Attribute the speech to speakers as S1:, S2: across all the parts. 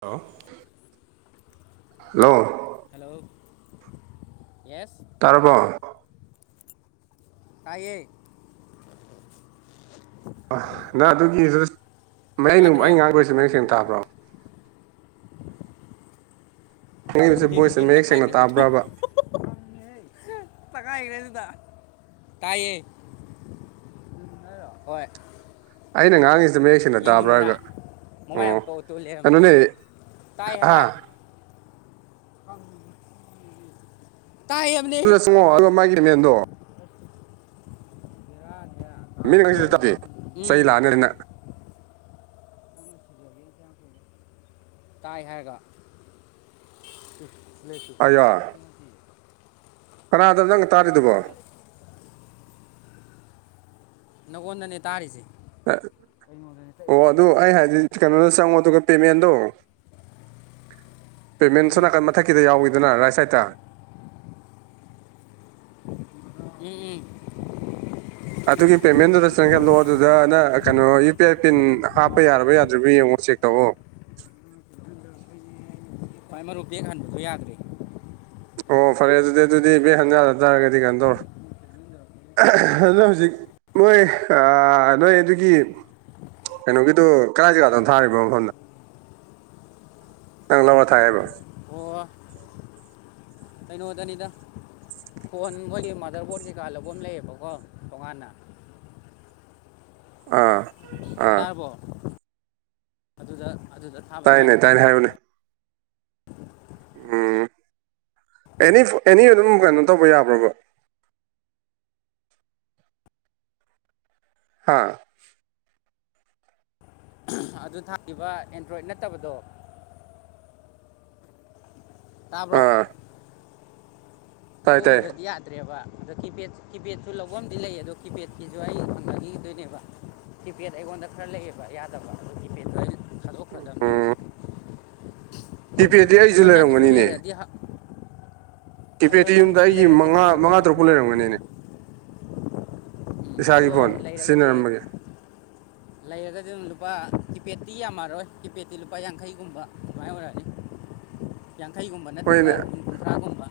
S1: Hello hello
S2: hello yes
S1: ꯇꯔꯥꯔꯕꯣ
S2: ꯇꯥꯏꯦ
S1: ꯑ ꯅ ꯑꯗꯨꯒꯤꯁꯨ ꯃꯌꯥꯏ ꯅꯨꯡ ꯑꯩ
S2: ꯇꯥꯗ꯭ꯔꯣ
S1: ꯉꯥꯡꯈꯣꯏꯁꯤ ꯅꯡ ꯁꯦꯡꯅ ꯇꯥꯕ꯭ꯔꯣ ꯍꯪꯉꯤꯕꯁꯦ
S2: ꯂꯤꯟ
S1: ꯕꯣꯏꯁꯁꯦ
S2: ꯂꯤꯟ
S1: ꯃꯌꯦꯛ ꯁꯦꯡꯅ
S2: ꯇꯛꯈꯥꯏꯈ꯭ꯔꯦ ꯍꯨꯏꯊꯨ
S1: ꯇꯥꯕ꯭ꯔꯕ
S2: ꯑ ꯀꯥꯏ ꯅꯨꯗ ꯀꯥꯏꯌꯦ ꯍꯣꯏ
S1: ꯑꯩꯅ ꯉꯥꯡꯉꯤꯁꯤꯗꯦ ꯃꯌꯦꯛ ꯁꯦꯡꯅ
S2: ꯌꯦꯡꯅꯤꯡꯕ꯭ꯔꯥ
S1: ꯇꯥꯕ꯭ꯔꯥꯒ
S2: ꯃꯃꯥꯏ
S1: ꯑꯣ
S2: ꯑꯃꯨꯛ ꯀꯧꯇꯨ ꯂꯩꯔꯝꯃꯦ
S1: ꯀꯩꯅꯣꯅꯦ
S2: ꯇꯥꯏ ꯍꯕ
S1: ꯑꯥ
S2: ꯑꯪ
S1: ꯑꯗꯨꯗ ꯆꯪꯉꯣ ꯑꯗꯨꯒ ꯃꯥꯒꯤ ꯃꯦꯟꯗꯣ ꯃꯤꯅ ꯉꯁꯤꯗ ꯇꯞꯄꯤ ꯆꯩ
S2: ꯎꯝ
S1: ꯂꯥꯛꯅꯅꯤꯅ
S2: ꯇꯥꯏ ꯍꯥꯏꯔꯒ
S1: ꯑꯌꯥ ꯀꯅꯥꯗꯅꯣ ꯅꯪ ꯇꯥꯔꯤꯗꯨꯕꯣ
S2: ꯅꯉꯣꯟꯗꯅꯦ ꯇꯥꯔꯤꯁꯦ ꯑꯩꯉꯣꯟꯗꯅꯦ
S1: ꯑꯣ
S2: ꯇꯛꯏꯁꯦ
S1: ꯑꯗꯨ ꯑꯩ
S2: ꯃꯕꯨꯛꯇꯅꯦ
S1: ꯍꯥꯏꯗꯤ ꯀꯩꯅꯣꯗ ꯆꯪꯉꯣ ꯑꯗꯨꯒ ꯄꯦꯃꯦꯟꯗꯣ ꯄꯦꯃꯦꯜ ꯁꯣꯝ
S2: ꯎꯝ
S1: ꯅꯥꯀꯟ ꯃꯊꯛꯀꯤꯗ ꯌꯥꯎꯋꯤꯗꯅ ꯔꯥꯏꯠ ꯁꯥꯏꯗꯠꯇ
S2: ꯎꯝ ꯎꯝ
S1: ꯑꯗꯨꯒꯤ ꯄꯦꯃꯦꯜꯗꯨꯗ ꯆꯪꯁꯤꯜꯂꯣ ꯑꯗꯨꯗ ꯅꯪ ꯀꯩꯅꯣ ꯌꯨ ꯄꯤ ꯑꯥꯏ ꯄꯤꯟ ꯍꯥꯞꯄ ꯌꯥꯔꯕ ꯌꯥꯗ꯭ꯔꯤꯕ ꯌꯦꯡꯉꯣ ꯆꯦꯛ ꯇꯧꯑꯣ
S2: ꯈꯋꯥꯏ ꯃꯔꯨ ꯕꯦꯛ ꯍꯟꯕꯗꯣ ꯌꯥꯗ꯭ꯔꯦ
S1: ꯑꯣ ꯐꯔꯦ ꯑꯗꯨꯗꯤ ꯑꯗꯨꯗꯤ ꯕꯦꯛ ꯍꯟꯕ ꯌꯥꯗꯔꯒꯗꯤ ꯀꯩꯅꯣ ꯇꯧꯔꯣ ꯑꯗꯣ ꯍꯧꯖꯤꯛ ꯅꯣꯏ ꯅꯣꯏ ꯑꯗꯨꯒꯤ ꯀꯩꯅꯣꯒꯤꯗꯨ ꯀꯥꯏ ꯖꯒꯥꯗꯅꯣ ꯊꯥꯔꯤꯅꯣ ꯃꯐꯝꯅ ꯆꯥꯡꯂꯕ ꯊꯥꯏꯕ
S2: ꯑꯣ ꯀꯩꯅꯣꯗꯅꯤꯗ ꯐꯣꯟ ꯃꯣꯏꯗꯤ ꯃꯥꯗꯔꯕꯣꯔꯠ ꯀꯩꯀꯥ ꯂꯧꯕꯝ ꯂꯩꯌꯦꯕꯀꯣ ꯇꯣꯉꯥꯟꯅ
S1: ꯑꯥ ꯑꯥ
S2: ꯇꯥꯔꯕꯣ ꯑꯗꯨꯗ ꯑꯗꯨꯗ ꯊꯥꯕꯩ
S1: ꯇꯥꯏꯅꯦ
S2: ꯋꯥꯅꯤꯗ
S1: ꯇꯥꯏꯅꯦ ꯍꯥꯏꯌꯨꯅꯦ ꯎꯝ ꯑꯦꯅꯤ ꯑꯦꯅꯤ ꯑꯗꯨꯝ ꯀꯩꯅꯣ ꯇꯧꯕ ꯌꯥꯕ꯭ꯔꯕ ꯍꯥꯥ
S2: ꯑꯗꯨ ꯊꯥꯈꯤꯕ ꯑꯦꯟꯗ꯭ꯔꯣꯏꯗ ꯅꯠꯇꯕꯗꯣ ꯇꯥꯕꯔꯣ
S1: ꯑꯥ ꯇꯥꯏ ꯇꯥꯏ
S2: ꯑꯗꯨꯒꯨꯝꯕꯗꯗꯤ ꯌꯥꯗ꯭ꯔꯦꯕ ꯑꯗꯣ ꯀꯤꯄꯦꯗ ꯀꯤꯄꯦꯗꯁꯨ ꯂꯧꯕꯝꯗꯤ ꯂꯩ ꯑꯗꯣ ꯀꯤꯄꯦꯗꯀꯤꯁꯨ ꯑꯩ ꯍꯡꯅꯈꯤꯗꯣꯏꯅꯦꯕ ꯀꯤꯄꯦꯗ ꯑꯩꯉꯣꯟꯗ ꯈꯔ ꯂꯩꯑꯦꯕ ꯌꯥꯗꯕ ꯑꯗꯣ ꯀꯤꯄꯦꯗꯇꯣ ꯊꯥꯗꯣꯛꯈ꯭ꯔꯗꯕꯅꯦꯕ
S1: ꯀꯤꯄꯦꯠꯇꯤ
S2: ꯑꯗꯣ
S1: ꯑꯩꯁꯨ
S2: ꯅꯪꯒꯤꯁꯨ
S1: ꯂꯩꯔꯝꯒꯅꯤꯅꯦ
S2: ꯂꯩꯔꯗꯤ ꯍ- ꯑꯗꯣ
S1: ꯀꯤꯄꯦꯠꯇꯤ ꯌꯨꯝꯗ
S2: ꯅꯪꯒꯤꯁꯨ
S1: ꯑꯩꯒꯤ
S2: ꯂꯩꯔꯗꯤ
S1: ꯃꯉꯥ ꯃꯉꯥ
S2: ꯍꯪꯅꯔꯛꯑꯣ
S1: ꯇꯔꯨꯛꯄꯨ ꯂꯩꯔꯝꯒꯅꯤꯅꯦ
S2: ꯎꯝ ꯑꯗꯣ
S1: ꯏꯁꯥꯒꯤ ꯐꯣꯟ
S2: ꯂꯩꯔꯒꯗꯤ
S1: ꯁꯤꯖꯤꯟꯅꯔꯝꯕꯒꯤ
S2: ꯂꯩꯔꯒꯗꯤ ꯂꯨꯄꯥ ꯀꯤꯄꯦꯠꯇꯤ ꯌꯥꯝ ꯍꯥꯏꯔꯛꯑꯣꯏ ꯀꯤꯄꯦꯠꯇꯤ ꯂꯨꯄꯥ ꯌꯥꯡꯈꯩꯒꯨꯝꯕ ꯑꯗꯨꯃꯥꯏꯅ ꯑꯣꯏꯔꯛꯑꯅꯤ ꯌꯥꯡꯈꯩꯒꯨꯝꯕ ꯅꯠꯇ꯭ꯔꯒ
S1: ꯍꯣꯏꯅꯦ
S2: ꯀꯨꯟ ꯀꯨꯟꯊ꯭ꯔꯥꯒꯨꯝꯕ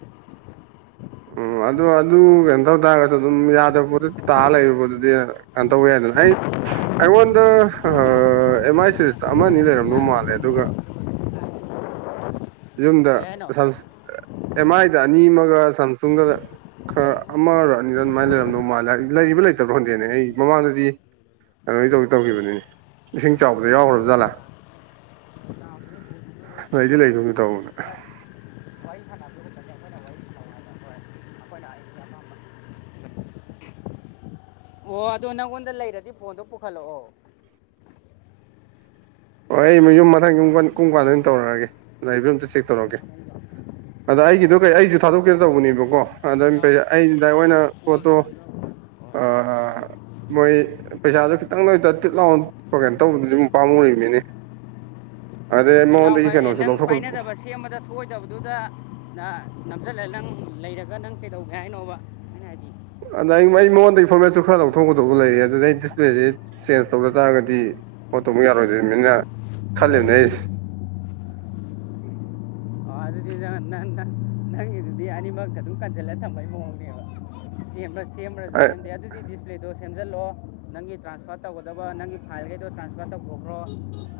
S1: ꯎꯝ ꯑꯣ ꯑꯗꯣ ꯑꯗꯨ ꯀꯩꯅꯣ ꯇꯧ ꯇꯥꯔꯒꯁꯨ ꯑꯗꯨꯝ ꯌꯥꯗꯕ ꯄꯣꯠꯇꯤ ꯇꯥꯔꯒ ꯂꯩꯕ ꯄꯣꯠꯇꯨꯗꯤ ꯀꯩꯅꯣ ꯇꯧ ꯌꯥꯏꯗꯅ ꯍꯥꯏꯗꯤ ꯑꯩꯉꯣꯟꯗ ꯑꯦꯝ ꯑꯥꯏ ꯁꯦꯔꯤꯁ
S2: ꯋꯥꯔꯤ
S1: ꯑꯃ ꯑꯅꯤ
S2: ꯁꯥꯟꯅꯔꯦꯗꯅ
S1: ꯂꯩꯔꯝꯗꯧ ꯃꯥꯜꯂꯦ ꯑꯗꯨꯒ ꯌꯨꯝꯗ
S2: ꯀꯩ ꯍꯥꯏꯅꯣ
S1: ꯑꯦꯝ ꯑꯥꯏꯗ ꯑꯅꯤ ꯑꯃꯒ ꯁꯥꯝꯁꯨꯡꯗ ꯈꯔ ꯑꯃꯔ ꯑꯅꯤꯔ ꯑꯗꯨꯃꯥꯏꯅ ꯂꯩꯔꯝꯗꯧ ꯃꯥꯜꯂꯦ ꯂꯩꯔꯤꯕ ꯂꯩꯇꯕ꯭ꯔ ꯈꯡꯗꯦꯅꯦ ꯑꯩ ꯃꯃꯥꯡꯗꯗꯤ ꯀꯩꯅꯣ ꯇꯧꯗꯤ ꯇꯧꯈꯤꯕꯅꯤꯅꯦ ꯏꯁꯤꯡ ꯆꯥꯎꯕꯗ ꯌꯥꯎꯈ꯭ꯔꯕ ꯖꯥꯠꯂ ꯂꯩꯗꯤ ꯂꯩꯒꯨꯝ ꯇꯧꯕꯅꯦ
S2: ꯋꯥꯔꯤ ꯁꯥꯟꯅꯕꯗꯨ ꯈꯛꯇꯅꯦ ꯑꯩꯈꯣꯏꯅ ꯋꯥꯔꯤ ꯁꯥꯟꯅꯧ ꯍꯥꯏꯕ ꯍꯣꯏ ꯑꯩꯈꯣꯏꯅ ꯑꯩꯒꯤ ꯑꯄꯥꯝꯕ ꯑꯣ ꯑꯗꯣ ꯅꯪꯉꯣꯟꯗ ꯂꯩꯔꯗꯤ ꯐꯣꯟꯗꯣ ꯄꯨꯈꯠꯂꯛꯑꯣ
S1: ꯍꯣꯏ ꯑꯩ ꯌꯨꯝ ꯃꯊꯪ ꯌꯨꯝ ꯀꯨꯝ ꯀꯥꯟꯗ ꯑꯣꯏꯅ ꯇꯧꯔꯛꯑꯒꯦ ꯑꯗꯨ ꯑꯝꯇ ꯆꯦꯛ ꯇꯧꯔꯛꯀꯦ ꯑꯗ
S2: ꯎꯝ
S1: ꯑꯩꯒꯤꯗꯣ ꯀꯩ ꯑꯩꯁꯨ ꯊꯥꯗꯣꯛꯀꯦꯗ ꯇꯧꯕꯅꯦꯕꯀꯣ ꯑꯗ
S2: ꯌꯥꯎꯔꯤ
S1: ꯑꯩ ꯗꯥꯏꯔꯦꯛ ꯑꯣꯏꯅ
S2: ꯀꯣꯜ
S1: ꯄꯣꯠꯇꯣ
S2: ꯇꯧꯕ ꯍꯣꯏ
S1: ꯃꯣꯏ ꯄꯩꯁꯥꯗꯣ ꯈꯤꯇꯪ ꯂꯣꯏ ꯇꯤꯠ ꯂꯥꯎꯅ ꯀꯩꯅꯣ ꯇꯧꯕꯗꯨ ꯑꯃꯛ ꯄꯥꯝꯃꯨꯔꯤꯕꯅꯤꯅꯦ ꯑꯗꯩ ꯑꯩ
S2: ꯇꯤꯠ
S1: ꯃꯉꯣꯟꯗꯒꯤ
S2: ꯂꯥꯎꯕꯒꯥꯢꯌꯦ
S1: ꯀꯩꯅꯣꯁꯨ
S2: ꯅꯪ
S1: ꯂꯧꯊꯣꯛ
S2: ꯄꯥꯏꯅꯗꯕ ꯁꯦꯝꯕꯗ ꯊꯣꯛꯑꯣꯏꯗꯕꯗꯨꯗ ꯅꯝꯁꯤꯜꯂꯒ ꯅꯪ ꯂꯩꯔꯒ ꯅꯪ ꯀꯩꯗꯧꯒꯦ ꯍꯥꯏꯅꯣꯕ ꯑꯩꯅ ꯍꯥꯏꯗꯤ
S1: ꯑꯗꯨꯗ ꯑꯩ ꯑꯩ ꯃꯉꯣꯟꯗꯒꯤ ꯐꯣꯔꯃꯦꯠꯁꯨ ꯈꯔ ꯂꯧꯊꯣꯛꯀꯗꯕ ꯂꯩ ꯑꯗꯨꯗ ꯑꯩ ꯗꯤꯁꯄ꯭ꯂꯦꯁꯤ ꯆꯦꯟꯖ ꯇꯧꯗ ꯇꯥꯔꯒꯗꯤ ꯄꯣꯠꯇꯣ ꯑꯃꯨꯛ ꯌꯥꯔꯣꯏꯗꯣꯏꯅꯤꯅ ꯈꯜꯂꯤꯅꯦ ꯑꯩꯁꯦ [unintelligible]
S2: ꯅ ꯅ ꯅꯪꯒꯤꯗꯨꯗꯤ ꯑꯅꯤꯃꯛꯇ ꯑꯗꯨꯝ ꯀꯟꯁꯤꯜꯂ ꯊꯝꯕꯩ ꯃꯑꯣꯡꯅꯦꯕ ꯁꯦꯝꯕꯁꯦ ꯁꯦꯝꯕꯔꯁꯨ ꯁꯦꯝꯗꯦ ꯑꯗꯨꯗꯤ ꯗꯤꯁꯄ꯭ꯂꯦ ꯗꯣ ꯁꯦꯝꯖꯤꯜꯂꯣ ꯅꯪꯒꯤ ꯇ꯭ꯔꯥꯟꯁꯐꯔ ꯇꯧꯒꯗꯕ ꯅꯪꯒꯤ ꯐꯥꯏꯜꯈꯩꯗꯣ ꯇ꯭ꯔꯥꯟꯁꯐꯔ ꯇꯧꯊꯣꯛꯈ꯭ꯔꯣ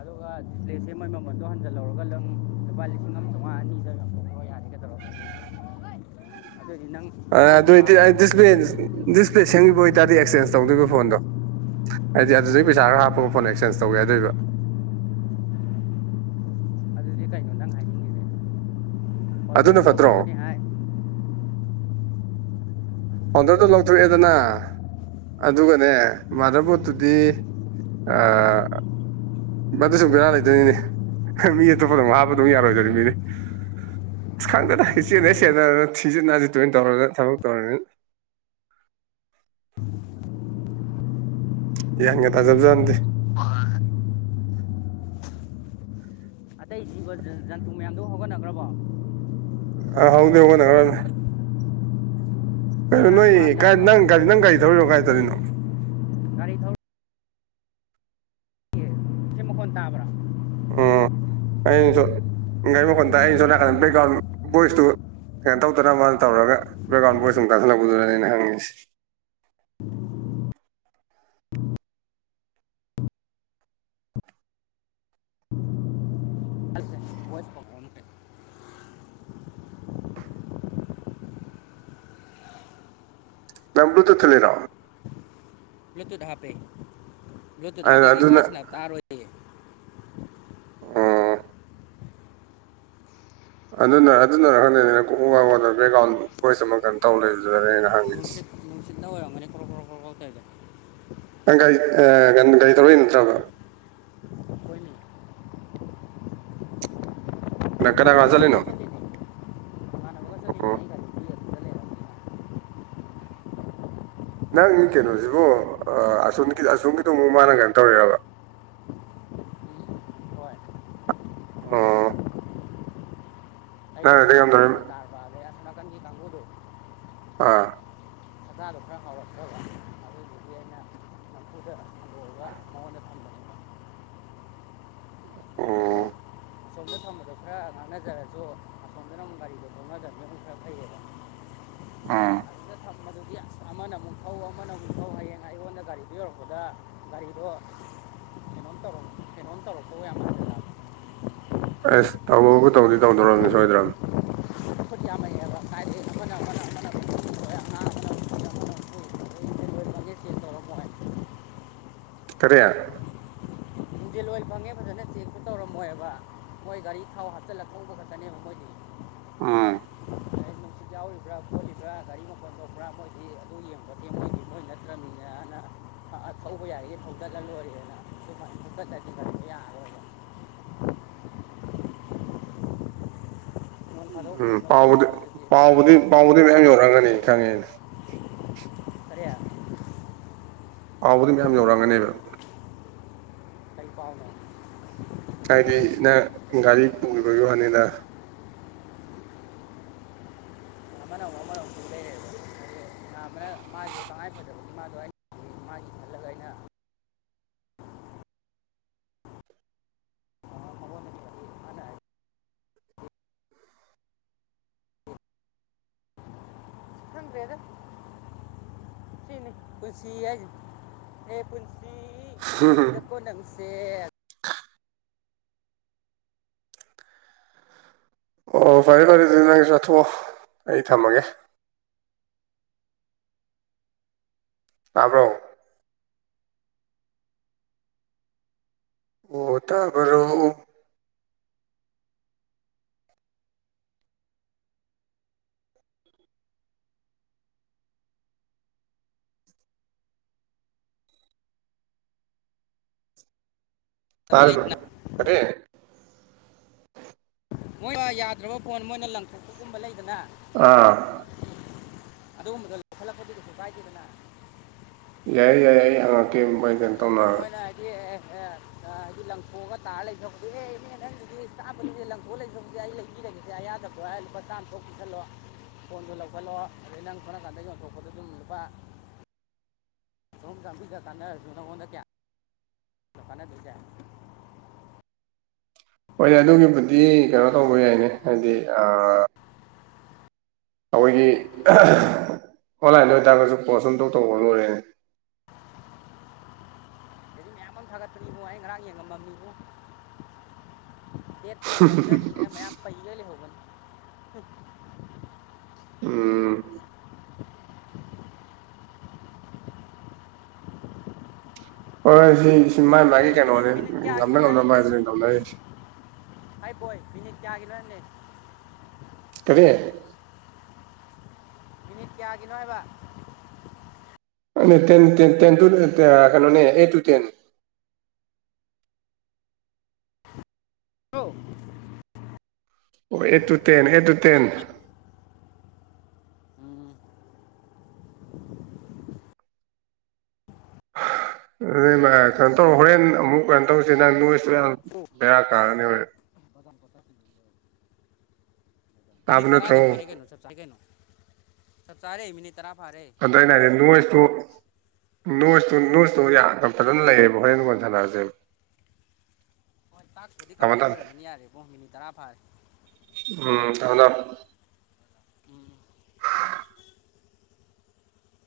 S2: ꯑꯗꯨꯒ ꯄ꯭ꯂꯦꯠꯁꯦ ꯃꯣꯏ ꯃꯃꯜꯗꯣ ꯍꯟꯖꯜꯍꯧꯔꯒ ꯂꯪ ꯂꯨꯄꯥ ꯂꯤꯁꯤꯡ ꯑꯃ ꯆꯥꯝꯃꯉꯥ ꯑꯅꯤꯗ ꯌꯣꯟꯊꯣꯛꯈ꯭ꯔꯣ ꯌꯥꯔꯦꯒꯗ꯭ꯔꯣ ꯑꯗꯨꯗꯤ ꯅꯪ
S1: ꯑ
S2: ꯃꯥꯡꯁꯨ
S1: ꯑꯗꯨꯑꯣꯏꯗꯤ
S2: ꯃꯥꯡꯉꯔꯣꯏ
S1: ꯗꯤꯁꯄ꯭ꯂꯦ ꯗꯤꯁꯄ꯭ꯂꯦ ꯁꯦꯝꯈꯤꯕ ꯑꯣꯏꯇꯥꯔꯗꯤ ꯑꯦꯛꯁꯆꯦꯟꯖ ꯇꯧꯗꯣꯏꯕ ꯐꯣꯟꯗꯣ ꯍꯥꯏꯗꯤ ꯑꯗꯨꯗꯩ ꯄꯩꯁꯥ ꯈꯔ ꯍꯥꯞꯄꯒ ꯐꯣꯟ ꯑꯦꯛꯁꯆꯦꯟꯖ ꯇꯧꯒꯦ ꯌꯥꯗꯣꯏꯕ [inaudible]
S2: ꯇꯥꯏꯅ ꯍꯥꯏ
S1: ꯑꯗꯨꯅ
S2: ꯁꯨ
S1: ꯐꯠꯇ꯭ꯔꯣ
S2: ꯂꯧꯨ ꯀꯅꯤ ꯍꯥꯏ
S1: ꯑꯣꯟꯗꯔꯗꯣ ꯂꯧꯊꯣꯛꯑꯦꯗꯅ ꯑꯗꯨꯒꯅꯦ ꯃꯥꯗꯔꯕꯣꯠꯇꯨꯗꯤ ꯗꯨ ꯁꯨꯝ ꯦꯔꯥ ꯂꯩꯗꯣꯏꯅꯤꯅꯦ ꯃꯤ ꯑꯇꯣꯞꯄꯗꯧ ꯍꯥꯞꯄꯗꯧ ꯌꯥꯔꯣꯏꯗꯣꯏꯅꯤ ꯃꯤꯅꯦ ꯑꯁ ꯈꯪꯗꯗ ꯏꯆꯦꯟꯅ ꯆꯦꯠꯟꯅ ꯁꯤꯖꯤꯠ ꯅꯥꯁꯤ ꯇꯣꯏꯅ ꯇꯧꯔꯅꯤꯅ ꯊꯕꯛ ꯇꯧꯔꯅꯤꯅ [inaudible] ꯌꯦꯒꯦ ꯇꯖꯕꯖꯗꯤ
S2: ꯑꯩꯕ ꯖꯟꯇꯨ ꯃꯌꯥꯝꯗꯣ ꯍꯧꯒꯠꯅꯈ꯭ꯔꯕꯣ
S1: ꯑ ꯍꯥꯎꯗꯤ ꯍꯅꯦ ꯑꯔ
S2: ꯅꯪ
S1: ꯀꯩꯅꯣ
S2: ꯉꯔꯥꯡ
S1: ꯅꯣꯏ
S2: ꯀ꯭ꯂꯥꯁ ꯌꯥꯎꯕ꯭ꯔꯥ
S1: ꯅꯪꯒꯥꯔꯤ ꯅꯪ ꯒꯥꯔꯤ ꯊꯧꯔꯤꯅꯣ ꯀꯥꯏ ꯇꯧꯔꯤꯅꯣ
S2: ꯒꯥꯔꯤ ꯊꯧ ꯛꯟ ꯇꯥꯕ꯭ꯔꯥ
S1: ꯎꯝ ꯑꯩꯅꯁꯨꯒꯥꯔꯤ ꯃꯈꯣꯟꯗ ꯑꯩꯅ ꯆꯠꯂꯛꯀꯥꯟ ꯕꯦꯛꯒ꯭ꯔꯥꯎꯟ ꯕꯣꯏꯁꯇꯨ ꯀꯩꯅꯣ ꯇꯧꯗꯅꯕ ꯃꯥꯅ ꯇꯧꯔꯒ ꯕꯦꯛꯒ꯭ꯔꯥꯎꯟ ꯕꯣꯔ ꯁꯨꯝ ꯇꯥꯟꯁꯤꯜꯂꯛꯄꯗꯨꯔꯅꯦꯅ ꯍꯪꯉꯤꯁꯤꯦ [inaudible]
S2: ꯚꯣꯏꯁ ꯄ꯭ꯔꯣꯕ꯭ꯂꯦꯝ
S1: ꯃ ꯃ꯭ꯔꯇ ꯊꯂꯔꯥꯎ
S2: ꯕ꯭ꯂꯨꯇꯨꯠ ꯍꯥꯞꯄꯦ ꯕ꯭ꯂꯨꯇꯨꯠ ꯍꯥꯞꯇꯗꯤ
S1: ꯑꯗꯨꯅ
S2: ꯋꯥꯔꯤꯁꯤꯅꯅꯥꯞ ꯇꯥꯔꯣꯏꯌꯦ
S1: ꯑꯣ ꯑꯗꯨꯅ ꯑꯗꯨꯅ ꯈꯪꯗꯅꯤꯅ ꯀꯣꯛ ꯋꯥꯕꯣꯟꯗ ꯕꯦꯛꯒ꯭ꯔꯥꯎꯟ ꯀꯣꯏꯁ ꯑꯃ ꯇꯧ ꯂꯩꯕꯗꯨꯥꯔꯩꯅ ꯍꯪꯉꯁꯤꯦ [inaudible]
S2: ꯍꯣꯏ ꯃꯅꯤ ꯀ꯭ꯔꯣ ꯀ꯭ꯔꯣ ꯀ꯭ꯔꯣ ꯀ ꯀꯦꯗ
S1: ꯑ ꯀꯩ ꯑ ꯀꯩ ꯇꯧꯂ ꯅꯠꯇ꯭ꯔꯕ ꯕꯦꯡꯀꯗ ꯔꯖꯅ ꯑꯣ ꯅꯪ ꯀꯩꯅꯣꯁꯤꯕꯨ ꯑꯁ ꯑꯁꯣꯝꯒꯤꯗꯨꯣ ꯑꯃꯨꯛ ꯃꯥꯅ ꯀꯩꯅꯣ ꯇꯧꯔꯔꯕ [inaudible] ꯑ
S2: ꯀ ꯄꯩꯁꯥꯗꯣꯐꯔ ꯇꯔꯔꯕꯦꯁꯅꯥꯀꯟꯒꯤ ꯀꯥꯡꯕꯨꯗꯣ
S1: ꯑꯥ
S2: ꯑꯆꯥꯗꯣ ꯈꯔ ꯍꯥꯎꯔꯛꯇꯕ ꯑꯗꯨꯗꯨꯗꯤ ꯑꯩꯅ ꯅ ꯐꯨꯊꯕ
S1: ꯑ
S2: ꯑꯁꯣꯝꯗ ꯊꯝꯕꯗꯣ ꯈꯔ ꯉꯥꯡꯅꯖꯔꯁꯨ ꯑꯁꯣꯝꯗꯅ ꯑꯃꯨꯛ ꯒꯥꯔꯤꯗꯣ ꯊꯧꯅꯖꯕꯗ ꯑꯗꯨꯝꯛ ꯈꯔ ꯐꯩꯌꯦꯕ
S1: ꯑꯥ
S2: ꯃꯗꯨꯒꯤ ꯑꯁ ꯑꯃꯅ ꯑꯃꯨꯛ ꯐꯧ ꯑꯃꯅ ꯑꯃꯨꯛ ꯐꯧ ꯍꯌꯦꯡ ꯑꯩꯉꯣꯟꯗ ꯒꯥꯔꯤꯗꯨꯣ ꯌꯧꯔꯛꯄꯗ ꯒꯥꯔꯤꯗꯣ ꯍꯩꯅꯣꯣꯟ ꯇꯧꯔꯣ ꯍꯦꯩꯅꯣꯣꯟ ꯇꯧꯔꯛꯄ ꯌꯥꯝ
S1: ꯑꯁ ꯇꯧꯕꯕꯨ ꯇꯧꯗꯤ ꯇꯧꯗꯣꯔꯑꯅꯤ ꯁꯣꯏꯗ꯭ꯔꯅꯤ
S2: ꯄ ꯌꯥꯃꯦꯕ ꯑꯃꯅ ꯑꯃꯨꯛ ꯊꯧꯔꯤ, ꯑꯃꯅ ꯑꯃꯨꯛ ꯊꯧꯔꯤ. ꯑꯗꯩ ꯏꯟꯖꯤꯟ ꯑꯣꯏꯜ ꯐꯪꯉꯦ ꯆꯦꯛ ꯇꯧꯔꯝꯃꯣꯏ
S1: ꯇꯔꯦ
S2: ꯅꯨꯡꯖꯦꯜ ꯑꯣꯏꯅ ꯐꯪꯉꯦ ꯐꯖꯅ ꯆꯦꯛꯛꯇꯨ ꯇꯧꯔꯝꯃꯣꯏꯕ ꯃꯣꯏ ꯒꯥꯔꯤ ꯊꯥꯎ ꯍꯥꯞꯆꯤꯜꯂꯛ ꯈꯣꯡ ꯄꯨꯈꯠꯆꯅꯦꯕ ꯃꯣꯏꯗꯤ
S1: ꯑꯥ
S2: ꯑꯗꯩ ꯅꯨꯡꯁꯤꯠ ꯌꯥꯎꯔꯤꯕ꯭ꯔꯥ ꯈꯣꯠꯂꯤꯕ꯭ꯔꯥ ꯒꯥꯔꯤ ꯃꯄꯜ ꯇꯧꯄ꯭ꯔꯥ ꯃꯣꯏꯗꯤ ꯑꯗꯨ ꯌꯦꯡꯕꯗꯦ ꯃꯣꯏꯗꯤ ꯃꯣꯏ ꯍꯧꯒꯠꯂꯜꯂꯣꯏꯨꯔꯦꯅ ꯁꯨꯃꯥꯏꯀꯠ ꯆꯠꯅꯤꯡꯕ ꯌꯥ ꯅꯣꯡ ꯐꯥꯗꯣꯛ ꯄꯨꯕꯅ ꯄꯨꯅꯤ
S1: ꯎꯝꯥꯎꯗꯤ
S2: ꯃꯣꯏꯗꯗꯤ ꯈꯔ
S1: ꯄꯥꯎꯗꯤ ꯄꯥꯎꯕꯨꯗꯤ ꯃꯌꯥꯝ ꯌꯧꯔꯛꯝꯒꯅꯤ ꯈꯪꯉꯦꯅꯦ
S2: ꯀꯔꯤ
S1: ꯄꯥꯎꯕꯗꯤ ꯃꯌꯥꯝ ꯌꯧꯔꯝꯒꯅꯦꯕ
S2: ꯑꯩ ꯄꯥꯎꯉ
S1: ꯍꯥꯏꯗꯤ ꯅꯪ ꯒꯥꯔꯤ ꯄꯨꯈꯤꯕꯒꯤ ꯋꯥꯅꯤꯗ
S2: ꯃꯥꯃꯅ ꯋꯥꯃ ꯃꯨꯝꯅꯦ ꯅ ꯃꯥꯏꯖꯨ ꯇꯉꯥꯏ ꯐꯗꯕꯒꯤ ꯃꯥꯗꯣ ꯑꯩꯅ ꯃꯥꯒꯤ ꯈꯜꯂꯒ ꯑꯩꯅ ꯃꯉꯣꯟꯗ ꯄꯤꯕꯒꯤ ꯃꯥꯅ ꯈꯪꯗ꯭ꯔꯦꯗ ꯁꯤꯅꯤ ꯄꯨꯟꯁꯤ ꯍꯥꯏꯖꯦ ꯍꯦ ꯄꯨꯟꯁꯤ ꯉꯛꯏꯗꯀꯣ ꯅꯪꯁꯤ
S1: ꯑꯣ ꯐꯔꯦ ꯐꯔꯦ ꯑꯗꯨꯗꯤ ꯅꯪꯖꯨ ꯆꯠꯊꯣꯛꯑꯣ ꯑꯩ ꯊꯝꯃꯒꯦ ꯇꯥꯕ꯭ꯔꯣ ꯑꯣ ꯇꯥꯕꯔꯣ
S2: ꯐꯖꯕ
S1: ꯇꯥꯔꯤꯕ
S2: ꯂꯩꯗꯅ
S1: ꯀꯔꯤ
S2: ꯃꯣꯏꯅ ꯌꯥꯗ꯭ꯔꯕ ꯐꯣꯟ ꯃꯣꯏꯅ ꯂꯪꯊꯣꯛꯄꯒꯨꯝꯕ ꯂꯩꯗꯅ
S1: ꯑꯥ
S2: ꯑꯗꯨꯒꯨꯝꯕꯗ ꯂꯧꯈꯠꯂꯛꯄꯗꯨ ꯀꯩꯁꯨ ꯀꯥꯏꯗꯦꯗꯅ
S1: ꯌꯥꯏꯌꯦ ꯌꯥꯏꯌꯦ ꯑꯩ ꯍꯪꯉꯛꯀꯦ ꯃꯨꯛ ꯕꯥꯥꯏ ꯀꯩꯅꯣ
S2: ꯑꯗꯣ
S1: ꯇꯧꯅꯔ
S2: ꯃꯣꯏꯅ ꯍꯥꯏꯗꯤ ꯑꯦ ꯇꯥ ꯍꯥꯏꯗꯤ ꯂꯪꯊꯣꯛꯑꯒ ꯇꯥꯔ ꯂꯩꯊꯍꯧꯕꯁꯦ ꯑꯦ ꯏꯅꯦ ꯅꯪꯒꯤꯗꯤ ꯆꯥꯕꯅꯤꯁꯦ ꯂꯪꯊꯣꯛ ꯂꯩꯊꯍꯧꯕꯁꯦ ꯑꯩ ꯂꯩꯕꯤꯔꯒꯦꯁꯦ ꯑꯌꯥꯗꯕ ꯗꯣ ꯑꯩ ꯂꯨꯄꯥ ꯆꯥꯝ ꯊꯣꯛ ꯄꯤꯁꯜꯂꯣ ꯐꯣꯟꯗꯣ ꯂꯧꯈꯠꯂꯣ ꯑꯗꯩ ꯅꯪ ꯊꯣꯛꯅꯀꯥꯟꯗ ꯌꯣꯟꯊꯣꯛꯄꯗ ꯑꯗꯨꯝ ꯂꯨꯄꯥ ꯁꯣꯝ ꯆꯥꯟꯕꯤꯒ ꯇꯥꯟꯅꯔꯖꯨ ꯅꯪꯉꯣꯟꯗ ꯀꯌꯥ ꯂ ꯀꯥꯟꯅꯗꯣꯏꯖꯦ
S1: ꯕꯤ ꯀꯩꯅꯣ ꯇꯧꯕ ꯌꯥꯏꯅꯦ ꯍꯥꯏꯗꯤ ꯑꯥ ꯑꯈꯣꯏꯒꯤ ꯑꯣꯟꯂꯥꯏꯟꯗ ꯑꯣꯏꯇꯥꯔꯒꯁꯨ ꯄꯣꯁ ꯁꯨꯝ ꯇꯧ ꯇꯧꯕ ꯂꯣꯏꯔꯦꯅꯦ
S2: ꯃꯤ ꯃꯌꯥꯝ ꯑꯝ ꯊꯥꯒꯠꯄꯅꯤ ꯏꯕꯨꯡꯉꯣ ꯑꯩ ꯉꯔꯥꯡ ꯌꯦꯡꯉꯝꯃꯕꯅꯤ ꯏꯕꯨꯡꯉꯣ ꯍꯦꯠ ꯐꯣꯟ ꯂꯧꯖꯔꯤꯅ ꯃꯌꯥꯝ ꯄꯩꯒꯩ ꯂꯩꯍꯧꯕꯅꯤ
S1: ꯎꯝ
S2: [inaudible]
S1: ꯍꯣꯏ ꯁꯣꯝꯒꯤꯁ ꯁꯤ ꯃꯥꯏ ꯃꯥꯒꯤ
S2: ꯀꯩꯅꯣ ꯃꯤꯅꯤꯠ
S1: ꯀꯩꯅꯣꯅꯦ
S2: ꯃꯤꯅꯤꯠ
S1: ꯉꯝꯅ
S2: ꯀꯌꯥꯒꯤꯅꯣ
S1: ꯉꯝꯅ
S2: ꯅꯪꯒꯤꯁꯦ
S1: ꯍꯥꯏꯗꯨꯅꯦ ꯇꯧꯅꯔꯤꯁꯤ
S2: ꯀ꯭ꯌꯥꯒꯤꯅꯣ ꯍꯥꯏꯝꯅꯦ
S1: ꯀꯔꯤ
S2: ꯃꯤꯅꯤꯠ ꯀ꯭ꯌꯥꯒꯤꯅꯣ ꯍꯥꯏꯕ
S1: ꯑꯩꯒꯤ ꯇꯦꯟ ꯇꯦꯟ ꯇꯦꯟ ꯇꯨ ꯇꯥ ꯀꯩꯅꯣꯅꯦ ꯑꯦꯠ ꯇꯨ ꯇꯦꯟ
S2: ꯂꯣ
S1: ꯑꯣ eight two ten eight two ten ꯑꯗꯨ ꯃꯥ ꯀꯩꯅꯣ ꯇꯧꯔꯣ ꯍꯣꯔꯦꯟ ꯑꯃꯨꯛ ꯐꯖꯟ ꯇꯧꯔꯁꯦ ꯅꯪ ꯅꯣꯏꯁ ꯇꯣ ꯌꯥꯝ ꯕꯦꯔꯥ ꯀꯥꯔꯅꯤ ꯍꯣꯔꯦꯟ
S2: [unintelligible] ꯃꯤꯅꯤꯠ
S1: ꯇꯥꯕ ꯅꯠꯇ꯭ꯔꯣ
S2: ꯇꯔꯥꯗꯤ ꯐꯥꯔꯦ ꯀꯩꯅꯣ ꯆꯞ ꯆꯥꯔꯦ ꯀꯩꯅꯣ ꯆꯞ ꯆꯥꯔꯦ ꯃꯤꯅꯤꯠ ꯇꯔꯥ ꯐꯥꯔꯦ
S1: ꯑꯗꯣ ꯑꯩꯅ ꯍꯥꯏꯗꯤ ꯅꯣꯏꯁ ꯇꯨ ꯅꯣꯁꯇꯨ ꯅꯣꯁꯇꯨ ꯌꯥꯝ ꯐꯖꯅ ꯂꯩꯌꯦꯕ ꯍꯣꯔꯦꯟ ꯀꯣꯟꯅ ꯁꯥꯟꯅꯔꯁꯦꯕ
S2: ꯍꯣꯏ ꯇꯥꯛꯁꯄꯨꯗꯤ ꯀꯝꯄ꯭ꯂꯤꯠ ꯑꯣꯏꯔꯝꯃꯅꯤ ꯌꯥꯔꯦ ꯏꯕꯨꯡꯉꯣ ꯃꯤꯅꯤꯠ ꯇꯔꯥ ꯐꯥꯔꯦ
S1: ꯊꯝꯊꯝ
S2: ꯎꯝ ꯎꯝ